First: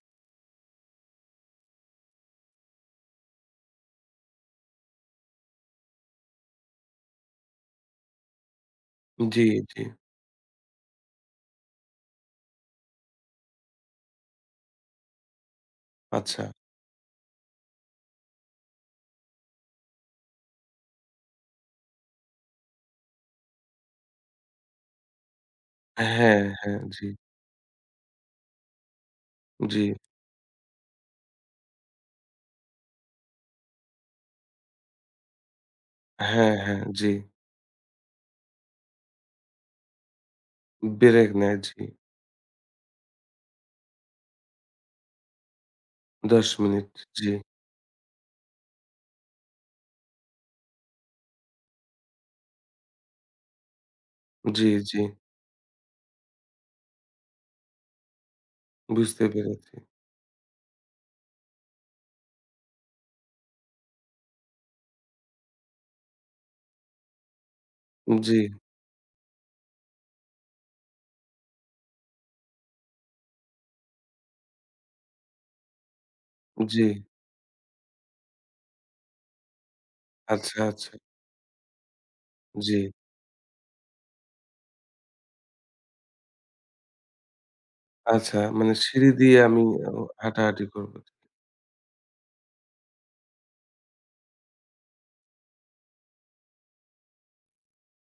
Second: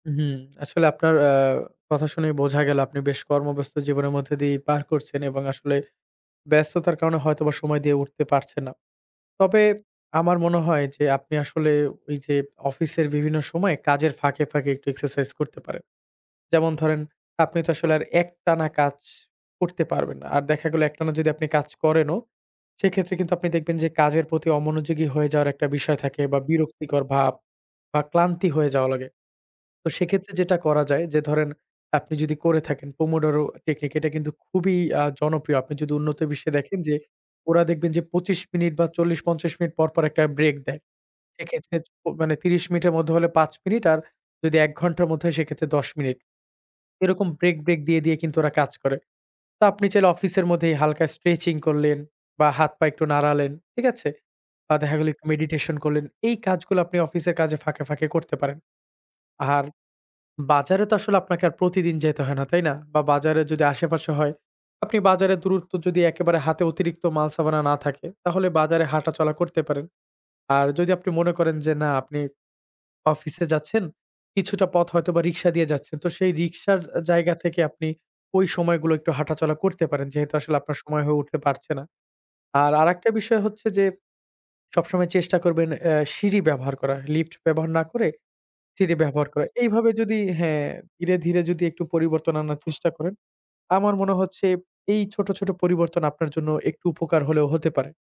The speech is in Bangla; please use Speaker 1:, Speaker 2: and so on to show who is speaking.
Speaker 1: হুম। আসলে আপনার আ কথা শুনেই বোঝা গেল আপনি বেশ কর্মব্যস্ত জীবনের মধ্যে দিয়ে পার করছেন এবং আসলে ব্যস্ততার কারণে হয়তোবা সময় দিয়ে উঠতে পারছেন না।
Speaker 2: জি,
Speaker 1: তবে
Speaker 2: জি।
Speaker 1: আমার মনে হয় যে আপনি আসলে ওইযে অফিসের বিভিন্ন সময় কাজের ফাঁকে, ফাঁকে একটু এক্সারসাইজ করতে পারেন।
Speaker 2: আচ্ছা।
Speaker 1: যেমন ধরেন আপনি তো আসলে আর একটানা কাজ করতে পারবেন না। আর দেখা গেল একটানা যদি আপনি কাজ করেনও, সেক্ষেত্রে কিন্তু আপনি দেখবেন যে কাজের প্রতি অমনোযোগী হয়ে যাওয়ার একটা বিষয় থাকে বা,
Speaker 2: হ্যাঁ, হ্যাঁ।
Speaker 1: বিরক্তিকর
Speaker 2: জি।
Speaker 1: ভাব বা, ক্লান্তি হয়ে যাওয়া লাগে। তো
Speaker 2: জি।
Speaker 1: সেক্ষেত্রে যেটা করা যায় যে, ধরেন, আপনি যদি করে থাকেন pomodoro টেকনিক, এটা কিন্তু খুবই আ জনপ্রিয়। আপনি যদি উন্নত বিশ্বে
Speaker 2: হ্যাঁ,
Speaker 1: দেখেন
Speaker 2: হ্যাঁ।
Speaker 1: যে
Speaker 2: জি।
Speaker 1: ওরা দেখবেন যে ২৫ মিনিট বা, ৪০, ৫০ মিনিট পর, পর একটা ব্রেক দেয়।
Speaker 2: ব্রেক নেয়।
Speaker 1: এক্ষেত্রে
Speaker 2: জি।
Speaker 1: মানে ৩০ মিনিটের মধ্যে হলে ৫ মিনিট আর যদি ১ ঘন্টার মধ্যে হয় সেক্ষেত্রে ১০ মিনিট।
Speaker 2: ১০ মিনিট।
Speaker 1: এরকম
Speaker 2: জি।
Speaker 1: ব্রেক, ব্রেক দিয়ে দিয়ে কিন্তু ওরা কাজ করে। তো আপনি চাইলে অফিসের মধ্যেই হালকা স্ট্রেচিং করলেন বা, হাত পা একটু নাড়ালেন। ঠিক আছে?
Speaker 2: জি,
Speaker 1: বা, দেখা
Speaker 2: জি।
Speaker 1: গেলো একটু মেডিটেশন করলেন। এই কাজগুলো আপনি অফিসের কাজে ফাঁকে, ফাঁকে করতে পারেন।
Speaker 2: বুঝতে
Speaker 1: আর
Speaker 2: পেরেছি।
Speaker 1: বাজারে তো আসলে আপনাকে আর প্রতিদিন যেতে হয় না, তাই না? বা, বাজারে যদি আশেপাশে হয়, আপনি বাজারের দূরত্ব যদি একেবারে হাতে অতিরিক্ত মাল সামালা না থাকে,
Speaker 2: জি।
Speaker 1: তাহলে বাজারে হাঁটাচলা করতে পারেন। আর যদি আপনি মনে করেন যে, না, আপনি অফিসে যাচ্ছেন, কিছুটা পথ হয়তোবা রিক্সা দিয়ে যাচ্ছেন। তো সেই রিকশার আ
Speaker 2: জি।
Speaker 1: জায়গা থেকে আপনি ওই সময়গুলো একটু হাঁটাচলা করতে পারেন। যেহেতু আসলে
Speaker 2: আচ্ছা,
Speaker 1: আপনার
Speaker 2: আচ্ছা।
Speaker 1: সময় হয়ে উঠতে পারছে না। আর
Speaker 2: জি।
Speaker 1: আরেকটা বিষয় হচ্ছে যে সবসময় চেষ্টা করবেন অ্যা সিঁড়ি ব্যবহার করা। লিফট ব্যবহার না করে
Speaker 2: আচ্ছা, মানে
Speaker 1: সিঁড়ি
Speaker 2: সিঁড়ি
Speaker 1: ব্যবহার
Speaker 2: দিয়ে
Speaker 1: করা।
Speaker 2: আমি
Speaker 1: এইভাবে
Speaker 2: অ
Speaker 1: যদি
Speaker 2: হাঁটাহাঁটি
Speaker 1: হ্যাঁ,
Speaker 2: করবো।
Speaker 1: ধীরে, ধীরে যদি একটু পরিবর্তন আনার চেষ্টা করেন, আমার মনে হচ্ছে এই ছোট, ছোট পরিবর্তন আপনার জন্য একটু উপকার হলেও হতে পারে।